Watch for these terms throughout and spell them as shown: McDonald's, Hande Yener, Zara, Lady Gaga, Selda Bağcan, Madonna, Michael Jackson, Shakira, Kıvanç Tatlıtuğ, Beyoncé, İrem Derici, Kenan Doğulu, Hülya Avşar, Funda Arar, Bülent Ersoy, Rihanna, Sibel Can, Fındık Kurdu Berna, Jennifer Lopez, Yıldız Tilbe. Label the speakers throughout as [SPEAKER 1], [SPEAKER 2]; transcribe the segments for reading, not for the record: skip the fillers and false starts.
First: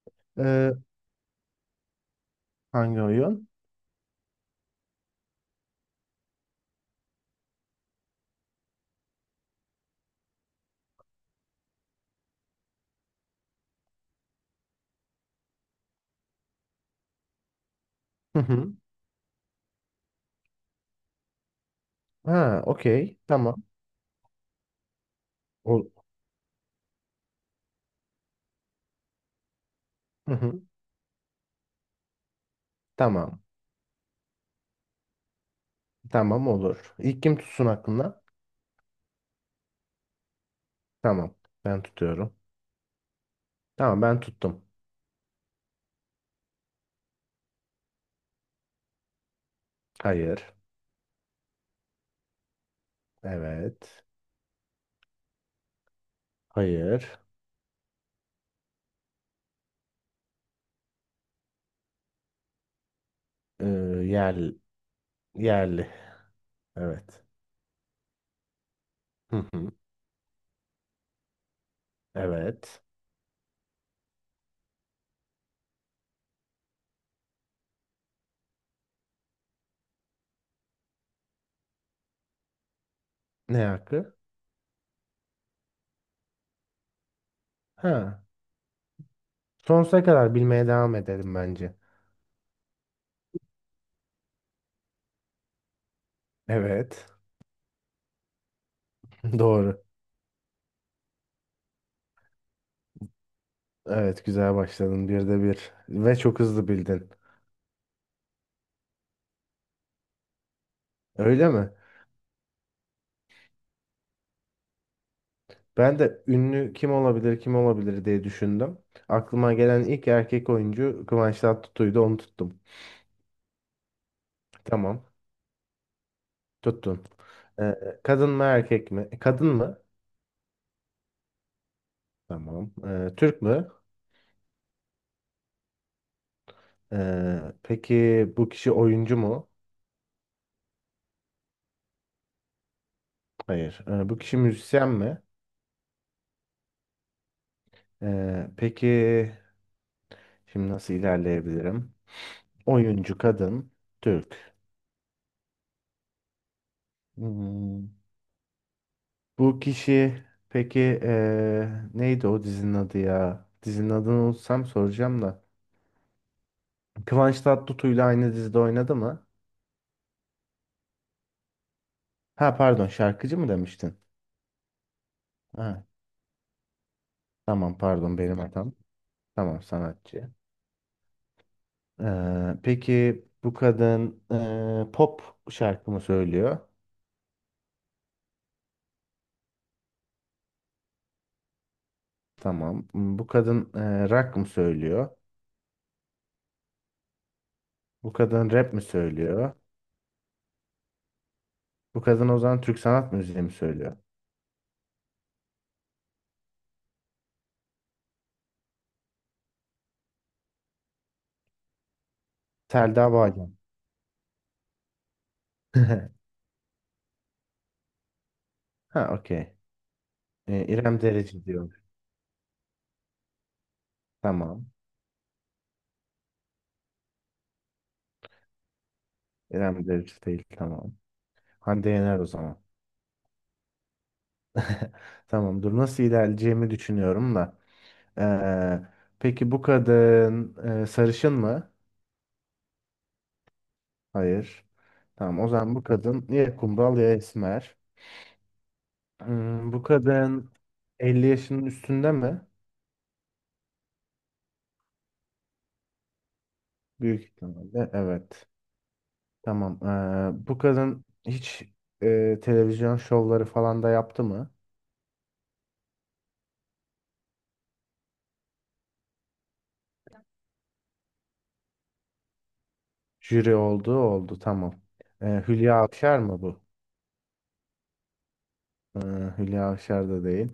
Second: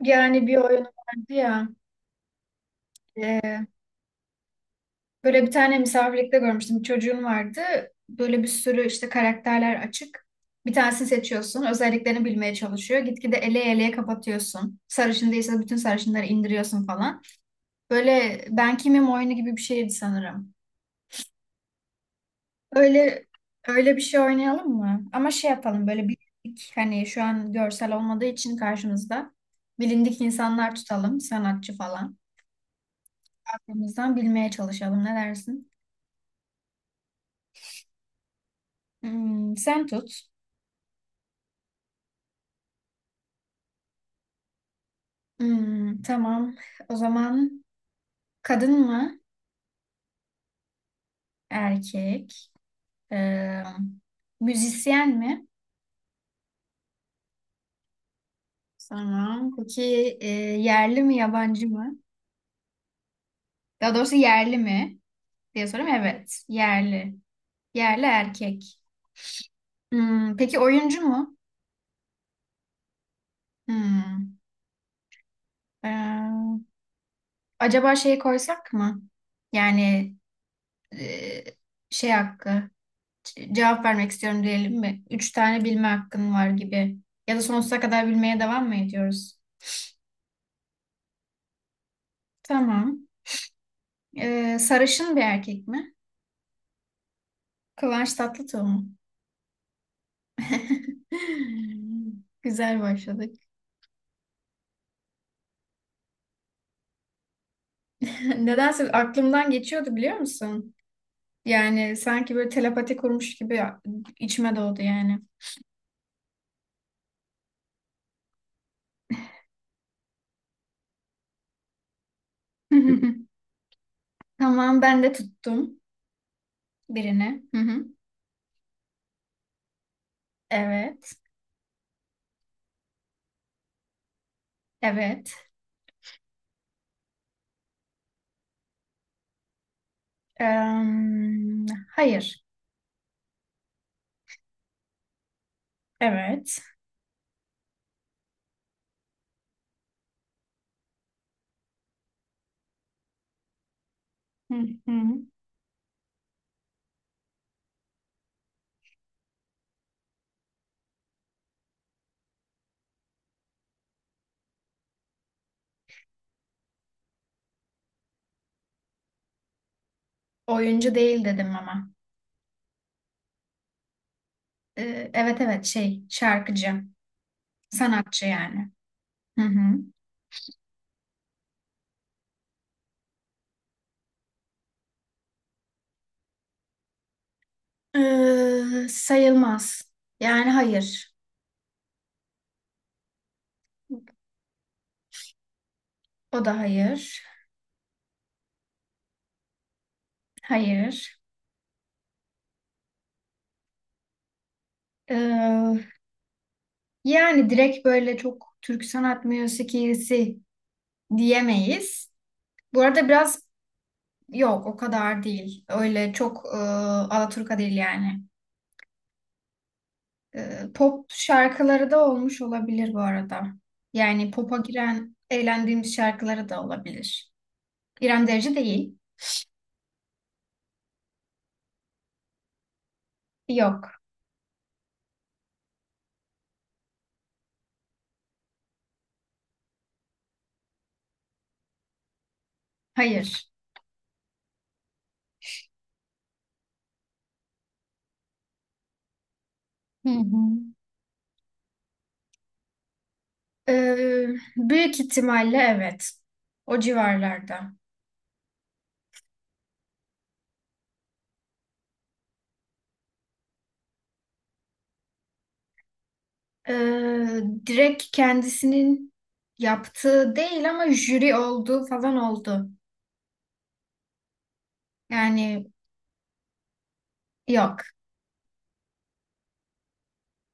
[SPEAKER 1] Yani bir
[SPEAKER 2] Ee,
[SPEAKER 1] oyun vardı ya.
[SPEAKER 2] hangi oyun?
[SPEAKER 1] e, Böyle bir tane misafirlikte görmüştüm. Bir çocuğun vardı. Böyle bir sürü işte karakterler açık. Bir tanesini seçiyorsun. Özelliklerini bilmeye çalışıyor. Gitgide eleye eleye kapatıyorsun. Sarışın değilse bütün sarışınları indiriyorsun falan.
[SPEAKER 2] Hı
[SPEAKER 1] Böyle
[SPEAKER 2] hı.
[SPEAKER 1] ben kimim oyunu gibi bir şeydi sanırım.
[SPEAKER 2] Ha, okey.
[SPEAKER 1] Öyle
[SPEAKER 2] Tamam.
[SPEAKER 1] öyle bir şey oynayalım mı? Ama şey yapalım
[SPEAKER 2] Ol-
[SPEAKER 1] böyle bilindik hani şu an görsel olmadığı için karşımızda bilindik
[SPEAKER 2] Hı hı.
[SPEAKER 1] insanlar tutalım sanatçı falan.
[SPEAKER 2] Tamam.
[SPEAKER 1] Aklımızdan bilmeye çalışalım ne dersin?
[SPEAKER 2] Tamam olur. İlk kim tutsun aklına?
[SPEAKER 1] Hmm, sen tut.
[SPEAKER 2] Tamam. Ben tutuyorum. Tamam ben tuttum.
[SPEAKER 1] Hmm, tamam. O zaman kadın mı?
[SPEAKER 2] Hayır.
[SPEAKER 1] Erkek. Ee,
[SPEAKER 2] Evet.
[SPEAKER 1] Müzisyen mi?
[SPEAKER 2] Hayır.
[SPEAKER 1] Tamam. Peki e, yerli mi yabancı mı?
[SPEAKER 2] Ee,
[SPEAKER 1] Daha doğrusu
[SPEAKER 2] yer,
[SPEAKER 1] yerli mi diye sorayım.
[SPEAKER 2] yerli.
[SPEAKER 1] Evet. Yerli.
[SPEAKER 2] Evet.
[SPEAKER 1] Yerli erkek.
[SPEAKER 2] Hı hı.
[SPEAKER 1] Hmm, peki oyuncu mu?
[SPEAKER 2] Evet.
[SPEAKER 1] Hmm, ee, Acaba şey koysak mı? Yani e, şey hakkı.
[SPEAKER 2] Ne
[SPEAKER 1] Cevap vermek
[SPEAKER 2] hakkı?
[SPEAKER 1] istiyorum diyelim mi? Üç tane bilme hakkın var gibi. Ya da sonsuza kadar
[SPEAKER 2] Ha.
[SPEAKER 1] bilmeye devam mı ediyoruz?
[SPEAKER 2] Sonsuza kadar bilmeye devam edelim bence.
[SPEAKER 1] Tamam. Sarışın bir erkek mi?
[SPEAKER 2] Evet.
[SPEAKER 1] Kıvanç Tatlıtuğ mu?
[SPEAKER 2] Doğru.
[SPEAKER 1] Güzel başladık.
[SPEAKER 2] Evet, güzel başladın. Bir de bir. Ve çok hızlı bildin.
[SPEAKER 1] Nedense aklımdan geçiyordu biliyor musun?
[SPEAKER 2] Öyle mi?
[SPEAKER 1] Yani sanki böyle telepati kurmuş gibi içime doğdu yani.
[SPEAKER 2] Ben de ünlü kim olabilir kim olabilir diye düşündüm. Aklıma gelen ilk erkek oyuncu Kıvanç Tatlıtuğ'ydu, onu tuttum.
[SPEAKER 1] Tamam ben
[SPEAKER 2] Tamam,
[SPEAKER 1] de tuttum
[SPEAKER 2] tuttun.
[SPEAKER 1] birini. Hı
[SPEAKER 2] Ee,
[SPEAKER 1] hı.
[SPEAKER 2] kadın mı erkek mi? Kadın mı?
[SPEAKER 1] Evet.
[SPEAKER 2] Tamam. Türk mü?
[SPEAKER 1] Evet.
[SPEAKER 2] Peki bu kişi oyuncu mu?
[SPEAKER 1] Em, hayır.
[SPEAKER 2] Hayır. Bu kişi müzisyen mi?
[SPEAKER 1] Evet.
[SPEAKER 2] Peki şimdi nasıl ilerleyebilirim? Oyuncu, kadın, Türk.
[SPEAKER 1] Hı hı.
[SPEAKER 2] Hmm. Bu kişi peki neydi o dizinin adı ya? Dizinin adını unutsam soracağım da. Kıvanç Tatlıtuğ'yla aynı dizide oynadı mı?
[SPEAKER 1] Oyuncu değil dedim ama.
[SPEAKER 2] Ha, pardon, şarkıcı mı demiştin?
[SPEAKER 1] Evet evet
[SPEAKER 2] Ha,
[SPEAKER 1] şey şarkıcı.
[SPEAKER 2] tamam, pardon,
[SPEAKER 1] Sanatçı
[SPEAKER 2] benim
[SPEAKER 1] yani.
[SPEAKER 2] hatam.
[SPEAKER 1] Hı hı.
[SPEAKER 2] Tamam, sanatçı. Peki bu kadın pop şarkı mı söylüyor?
[SPEAKER 1] Sayılmaz. Yani hayır.
[SPEAKER 2] Tamam. Bu kadın rock mı söylüyor?
[SPEAKER 1] O da hayır.
[SPEAKER 2] Bu kadın rap mi söylüyor?
[SPEAKER 1] Hayır.
[SPEAKER 2] Bu kadın o zaman Türk sanat müziği mi söylüyor?
[SPEAKER 1] Ee, yani direkt böyle çok Türk sanat müziğisi diyemeyiz. Bu arada
[SPEAKER 2] Selda
[SPEAKER 1] biraz
[SPEAKER 2] Bağcan.
[SPEAKER 1] yok o kadar değil. Öyle çok Alaturka değil yani.
[SPEAKER 2] Ha, okey. İrem
[SPEAKER 1] Pop
[SPEAKER 2] Derici diyor.
[SPEAKER 1] şarkıları da olmuş olabilir bu arada. Yani pop'a
[SPEAKER 2] Tamam.
[SPEAKER 1] giren eğlendiğimiz şarkıları da olabilir. İrem Derici değil.
[SPEAKER 2] İrem Derici değil. Tamam. Hande Yener o zaman.
[SPEAKER 1] Yok.
[SPEAKER 2] Tamam. Dur, nasıl ilerleyeceğimi düşünüyorum da. Ee, peki bu kadın sarışın mı?
[SPEAKER 1] Hayır.
[SPEAKER 2] Hayır. Tamam. O zaman bu kadın ya kumral ya esmer. Bu
[SPEAKER 1] Hı hı.
[SPEAKER 2] kadın 50 yaşının üstünde mi?
[SPEAKER 1] Ee, büyük ihtimalle evet. O
[SPEAKER 2] Büyük
[SPEAKER 1] civarlarda.
[SPEAKER 2] ihtimalle. Evet. Tamam. Bu kadın hiç televizyon şovları falan da yaptı mı?
[SPEAKER 1] Ee, direkt kendisinin yaptığı değil ama jüri olduğu falan oldu.
[SPEAKER 2] Jüri oldu oldu. Tamam.
[SPEAKER 1] Yani
[SPEAKER 2] Hülya Avşar mı bu?
[SPEAKER 1] yok.
[SPEAKER 2] Ee, Hülya Avşar da değil.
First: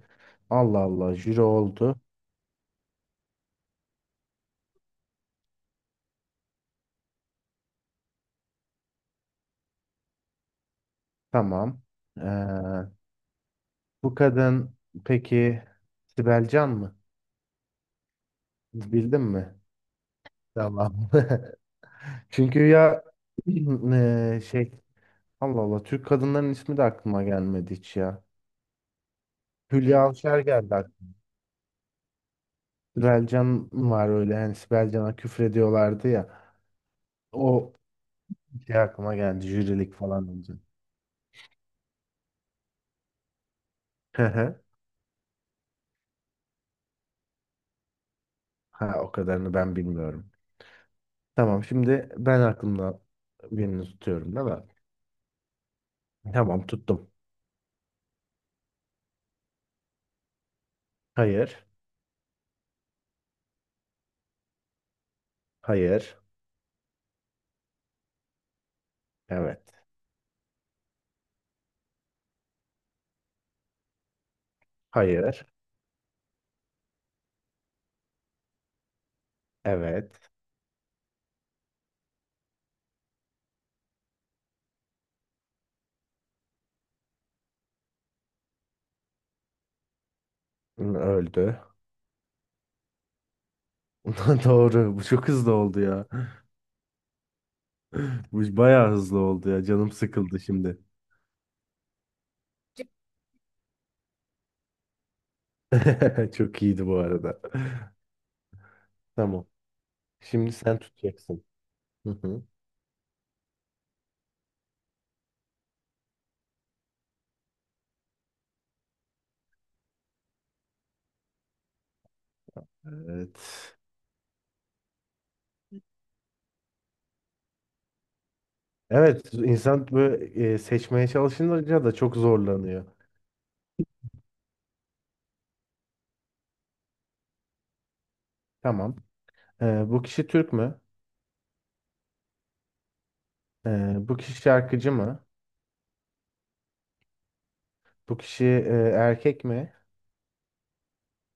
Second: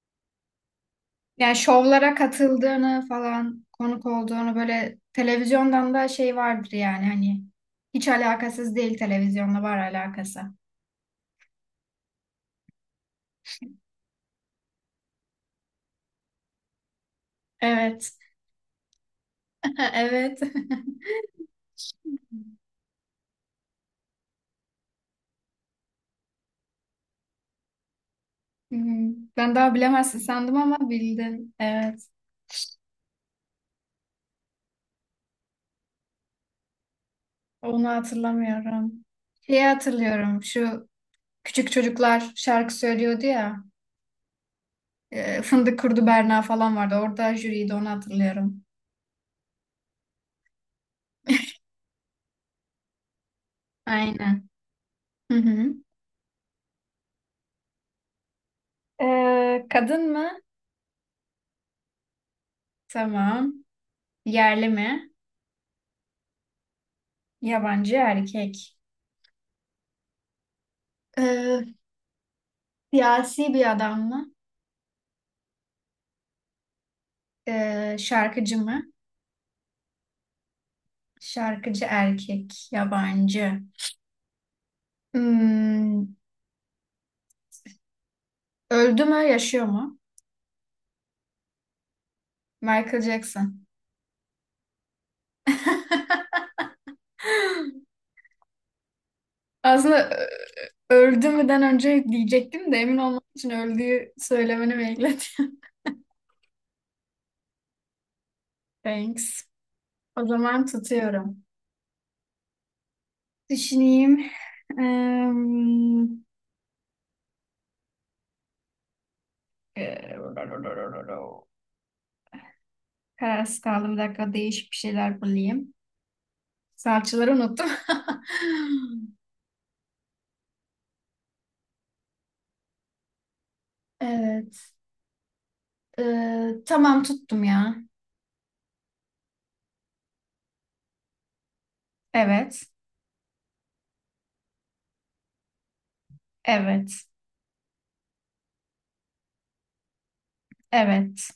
[SPEAKER 2] Allah Allah, jüri
[SPEAKER 1] Yani
[SPEAKER 2] oldu.
[SPEAKER 1] şovlara katıldığını falan konuk olduğunu böyle televizyondan da şey vardır yani hani hiç alakasız değil televizyonla var alakası.
[SPEAKER 2] Tamam. Ee, bu kadın peki Sibel Can mı?
[SPEAKER 1] Evet.
[SPEAKER 2] Bildin mi?
[SPEAKER 1] Evet.
[SPEAKER 2] Tamam. Çünkü ya şey, Allah Allah, Türk kadınların ismi de aklıma gelmedi hiç ya.
[SPEAKER 1] Hı hı. Ben daha
[SPEAKER 2] Hülya
[SPEAKER 1] bilemezsin
[SPEAKER 2] Avşar
[SPEAKER 1] sandım
[SPEAKER 2] geldi
[SPEAKER 1] ama
[SPEAKER 2] aklıma.
[SPEAKER 1] bildin. Evet.
[SPEAKER 2] Sibel Can var, öyle hani Sibel Can'a küfrediyorlardı ya. O
[SPEAKER 1] Onu
[SPEAKER 2] şey
[SPEAKER 1] hatırlamıyorum.
[SPEAKER 2] aklıma geldi,
[SPEAKER 1] Şeyi
[SPEAKER 2] jürilik falan
[SPEAKER 1] hatırlıyorum.
[SPEAKER 2] önce.
[SPEAKER 1] Şu küçük çocuklar şarkı söylüyordu ya. Fındık Kurdu Berna falan vardı. Orada jüriydi onu hatırlıyorum.
[SPEAKER 2] Ha, o kadarını ben bilmiyorum. Tamam, şimdi ben aklımda birini tutuyorum değil
[SPEAKER 1] Aynen.
[SPEAKER 2] mi?
[SPEAKER 1] Hı hı.
[SPEAKER 2] Tamam, tuttum.
[SPEAKER 1] Kadın mı?
[SPEAKER 2] Hayır.
[SPEAKER 1] Tamam. Yerli mi?
[SPEAKER 2] Hayır.
[SPEAKER 1] Yabancı erkek.
[SPEAKER 2] Evet.
[SPEAKER 1] Ee, siyasi bir adam mı?
[SPEAKER 2] Hayır.
[SPEAKER 1] Şarkıcı mı?
[SPEAKER 2] Evet.
[SPEAKER 1] Şarkıcı erkek. Yabancı. Hmm, öldü mü? Yaşıyor mu?
[SPEAKER 2] Öldü.
[SPEAKER 1] Michael Jackson.
[SPEAKER 2] Doğru. Bu çok hızlı oldu ya. Bu bayağı hızlı oldu ya. Canım
[SPEAKER 1] Aslında
[SPEAKER 2] sıkıldı şimdi.
[SPEAKER 1] öldü müden önce diyecektim de emin olmak için öldüğü söylemeni bekledim.
[SPEAKER 2] Çok iyiydi bu arada.
[SPEAKER 1] Thanks.
[SPEAKER 2] Tamam.
[SPEAKER 1] O
[SPEAKER 2] Şimdi
[SPEAKER 1] zaman
[SPEAKER 2] sen
[SPEAKER 1] tutuyorum.
[SPEAKER 2] tutacaksın. Hı hı.
[SPEAKER 1] Düşüneyim. Eee, eee,
[SPEAKER 2] Evet.
[SPEAKER 1] Kararsız kaldım. Bir dakika değişik bir şeyler bulayım. Salçaları unuttum.
[SPEAKER 2] Evet. insan böyle seçmeye çalışınca da çok zorlanıyor.
[SPEAKER 1] Evet. Tamam tuttum ya.
[SPEAKER 2] Tamam. E, bu kişi Türk mü?
[SPEAKER 1] Evet.
[SPEAKER 2] E, bu kişi şarkıcı mı?
[SPEAKER 1] Evet.
[SPEAKER 2] Bu kişi erkek mi?
[SPEAKER 1] Evet.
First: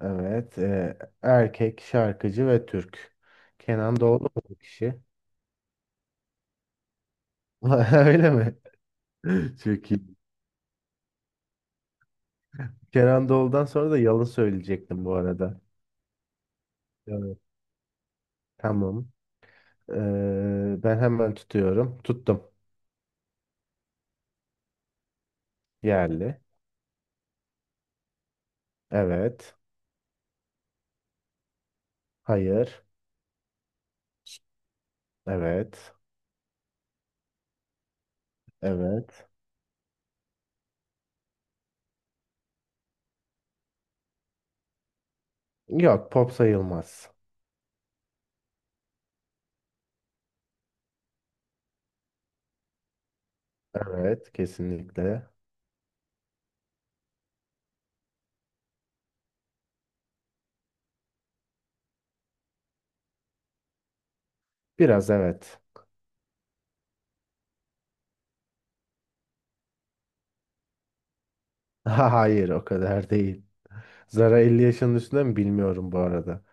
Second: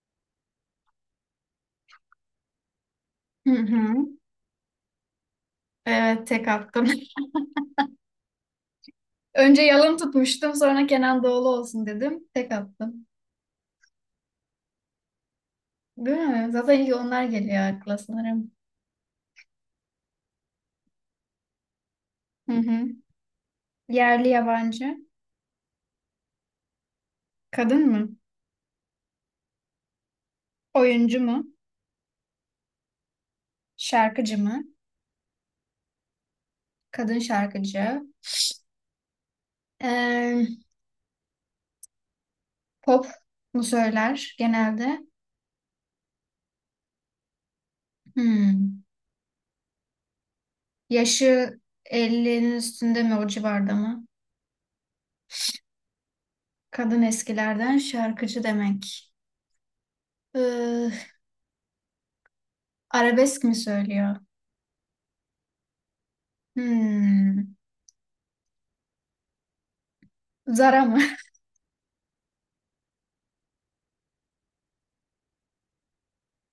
[SPEAKER 2] Evet. Erkek, şarkıcı ve Türk.
[SPEAKER 1] Hı
[SPEAKER 2] Kenan
[SPEAKER 1] hı.
[SPEAKER 2] Doğulu mu bu kişi?
[SPEAKER 1] Evet tek attım.
[SPEAKER 2] Öyle mi?
[SPEAKER 1] Önce
[SPEAKER 2] Çok
[SPEAKER 1] yalın
[SPEAKER 2] iyi.
[SPEAKER 1] tutmuştum sonra Kenan Doğulu olsun dedim. Tek attım.
[SPEAKER 2] Kenan Doğulu'dan sonra da yalan söyleyecektim bu arada.
[SPEAKER 1] Değil mi? Zaten ilk onlar
[SPEAKER 2] Evet.
[SPEAKER 1] geliyor akla sanırım.
[SPEAKER 2] Tamam. Ben hemen tutuyorum. Tuttum.
[SPEAKER 1] Hı hı. Yerli yabancı.
[SPEAKER 2] Yerli.
[SPEAKER 1] Kadın mı?
[SPEAKER 2] Evet.
[SPEAKER 1] Oyuncu mu?
[SPEAKER 2] Hayır.
[SPEAKER 1] Şarkıcı mı?
[SPEAKER 2] Evet.
[SPEAKER 1] Kadın şarkıcı.
[SPEAKER 2] Evet.
[SPEAKER 1] Ee, pop mu söyler genelde?
[SPEAKER 2] Yok, pop sayılmaz.
[SPEAKER 1] Hmm. Yaşı elli'nin üstünde mi o civarda mı?
[SPEAKER 2] Evet, kesinlikle.
[SPEAKER 1] Kadın eskilerden şarkıcı demek. Ee, arabesk mi söylüyor?
[SPEAKER 2] Biraz evet.
[SPEAKER 1] Hmm. Zara mı?
[SPEAKER 2] Hayır, o kadar değil. Zara 50 yaşının üstünde mi bilmiyorum bu arada.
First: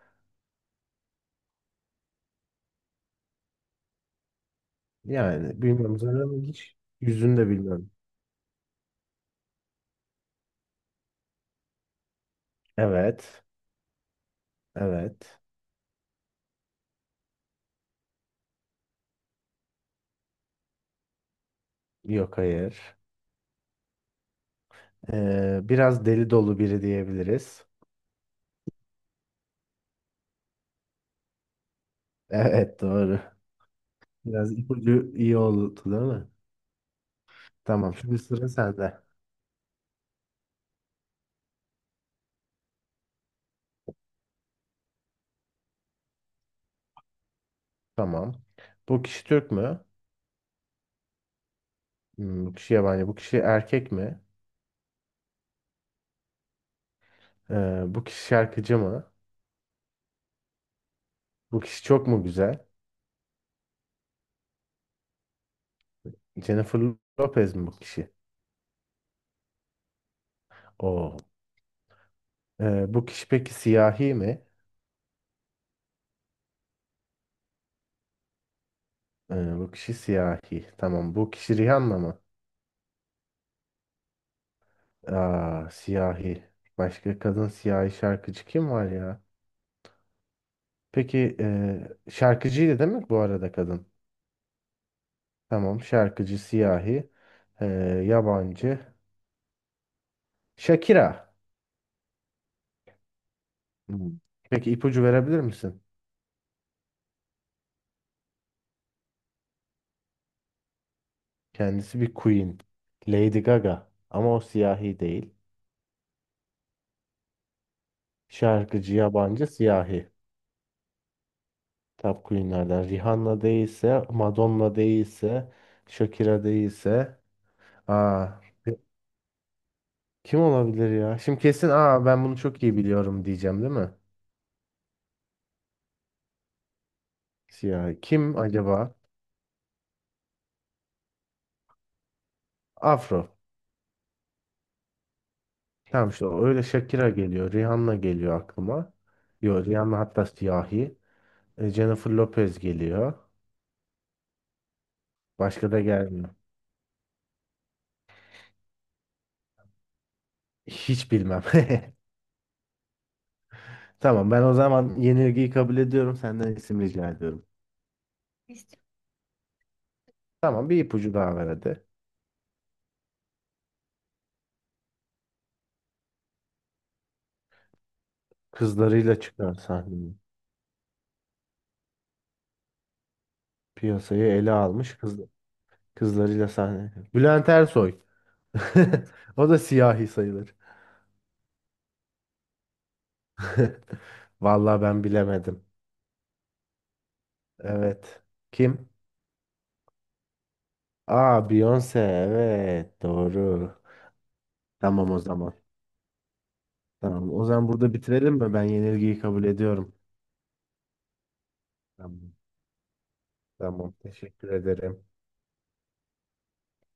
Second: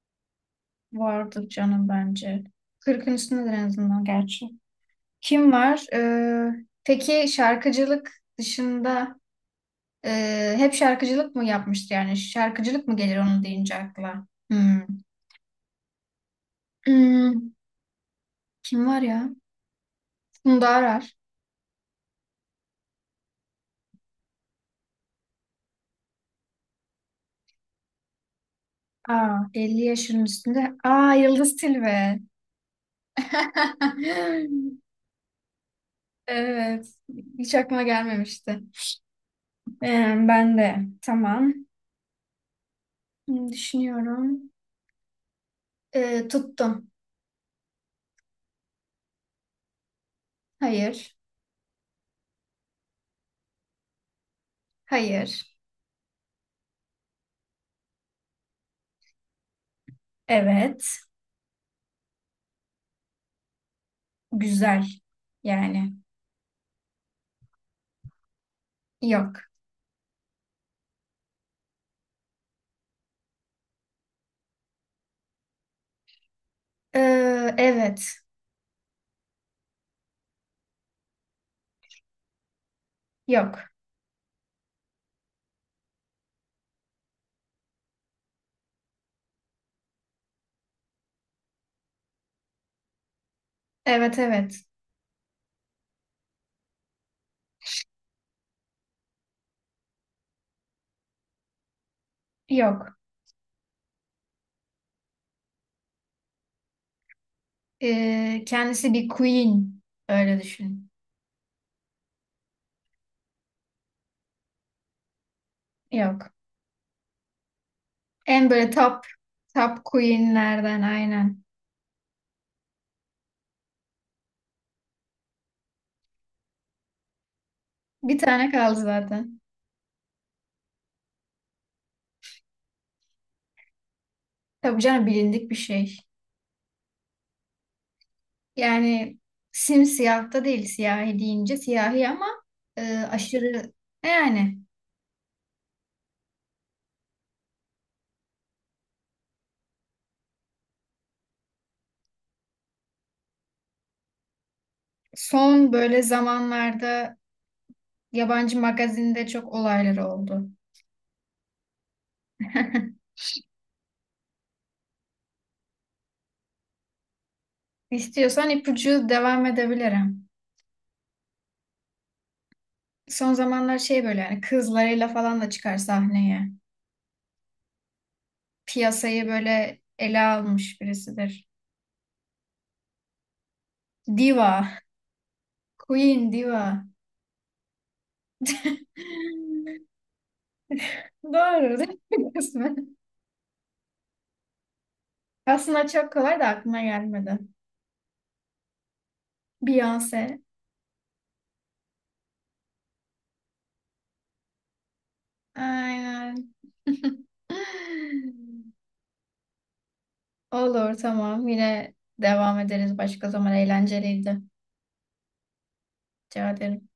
[SPEAKER 1] Vardır canım bence. 40'ın üstündedir en azından gerçi. Kim
[SPEAKER 2] Yani
[SPEAKER 1] var?
[SPEAKER 2] bilmiyorum, zaten hiç
[SPEAKER 1] Peki
[SPEAKER 2] yüzünü de bilmiyorum.
[SPEAKER 1] şarkıcılık dışında hep şarkıcılık mı yapmıştı yani? Şarkıcılık mı gelir onun
[SPEAKER 2] Evet.
[SPEAKER 1] deyince akla? Hmm.
[SPEAKER 2] Evet.
[SPEAKER 1] Hmm, kim var ya? Funda Arar.
[SPEAKER 2] Yok, hayır. Biraz deli dolu biri diyebiliriz.
[SPEAKER 1] Aa, 50 yaşının üstünde. Aa, Yıldız Tilbe.
[SPEAKER 2] Evet, doğru. Biraz ipucu iyi oldu değil mi?
[SPEAKER 1] Evet. Hiç aklıma
[SPEAKER 2] Tamam, şimdi sıra
[SPEAKER 1] gelmemişti.
[SPEAKER 2] sende.
[SPEAKER 1] Ben de. Tamam. Hmm, düşünüyorum. Tuttum.
[SPEAKER 2] Tamam. Bu kişi Türk mü?
[SPEAKER 1] Hayır.
[SPEAKER 2] Bu kişi yabancı. Bu kişi erkek mi?
[SPEAKER 1] Hayır.
[SPEAKER 2] Bu kişi şarkıcı mı?
[SPEAKER 1] Evet.
[SPEAKER 2] Bu kişi çok mu güzel?
[SPEAKER 1] Güzel. Yani.
[SPEAKER 2] Jennifer Lopez mi bu kişi?
[SPEAKER 1] Yok.
[SPEAKER 2] Oo. Bu kişi peki siyahi mi?
[SPEAKER 1] Ee, evet.
[SPEAKER 2] Bu kişi siyahi. Tamam. Bu kişi Rihanna mı?
[SPEAKER 1] Yok.
[SPEAKER 2] Aa, siyahi. Başka kadın siyahi şarkıcı kim var ya? Peki şarkıcıydı değil mi bu arada, kadın?
[SPEAKER 1] Evet evet.
[SPEAKER 2] Tamam, şarkıcı, siyahi, eee, yabancı. Shakira.
[SPEAKER 1] Yok.
[SPEAKER 2] Hmm. Peki, ipucu verebilir misin?
[SPEAKER 1] Kendisi bir queen. Öyle düşün.
[SPEAKER 2] Kendisi bir queen. Lady Gaga. Ama o siyahi değil.
[SPEAKER 1] Yok. En böyle
[SPEAKER 2] Şarkıcı,
[SPEAKER 1] top
[SPEAKER 2] yabancı,
[SPEAKER 1] top
[SPEAKER 2] siyahi.
[SPEAKER 1] queenlerden aynen.
[SPEAKER 2] Top queenlerden. Rihanna değilse, Madonna değilse, Shakira değilse.
[SPEAKER 1] Bir
[SPEAKER 2] Aa,
[SPEAKER 1] tane kaldı zaten.
[SPEAKER 2] kim olabilir ya? Şimdi kesin "aa, ben bunu çok iyi biliyorum" diyeceğim değil mi?
[SPEAKER 1] Tabii canım bilindik bir şey.
[SPEAKER 2] Siyah. Kim acaba?
[SPEAKER 1] Yani simsiyah da değil siyahi deyince siyahi ama
[SPEAKER 2] Afro.
[SPEAKER 1] aşırı yani
[SPEAKER 2] Tamam, işte o. Öyle Shakira geliyor. Rihanna geliyor aklıma. Yok, Rihanna hatta siyahi. Jennifer Lopez geliyor. Başka
[SPEAKER 1] son
[SPEAKER 2] da
[SPEAKER 1] böyle
[SPEAKER 2] gelmiyor.
[SPEAKER 1] zamanlarda yabancı magazinde çok olayları oldu.
[SPEAKER 2] Hiç bilmem. Tamam, ben o zaman yenilgiyi kabul ediyorum. Senden isim rica ediyorum.
[SPEAKER 1] İstiyorsan ipucu devam edebilirim.
[SPEAKER 2] Tamam, bir ipucu daha ver hadi.
[SPEAKER 1] Son zamanlar şey böyle yani kızlarıyla falan da çıkar sahneye.
[SPEAKER 2] Kızlarıyla
[SPEAKER 1] Piyasayı
[SPEAKER 2] çıkan
[SPEAKER 1] böyle
[SPEAKER 2] sahneye.
[SPEAKER 1] ele almış birisidir.
[SPEAKER 2] Piyasayı ele
[SPEAKER 1] Diva.
[SPEAKER 2] almış
[SPEAKER 1] Queen
[SPEAKER 2] kızlarıyla
[SPEAKER 1] Diva.
[SPEAKER 2] sahne. Bülent Ersoy. O da siyahi sayılır.
[SPEAKER 1] Doğru değil mi kısmen?
[SPEAKER 2] Vallahi ben bilemedim.
[SPEAKER 1] Aslında çok kolay da aklıma gelmedi.
[SPEAKER 2] Evet. Kim?
[SPEAKER 1] Beyoncé.
[SPEAKER 2] Aa, Beyoncé. Evet, doğru. Tamam o zaman.
[SPEAKER 1] Aynen.
[SPEAKER 2] Tamam. O zaman burada bitirelim mi? Ben yenilgiyi kabul ediyorum.
[SPEAKER 1] Olur tamam. Yine
[SPEAKER 2] Tamam.
[SPEAKER 1] devam ederiz başka zaman.
[SPEAKER 2] Tamam.
[SPEAKER 1] Eğlenceliydi.
[SPEAKER 2] Teşekkür ederim.
[SPEAKER 1] Rica ederim.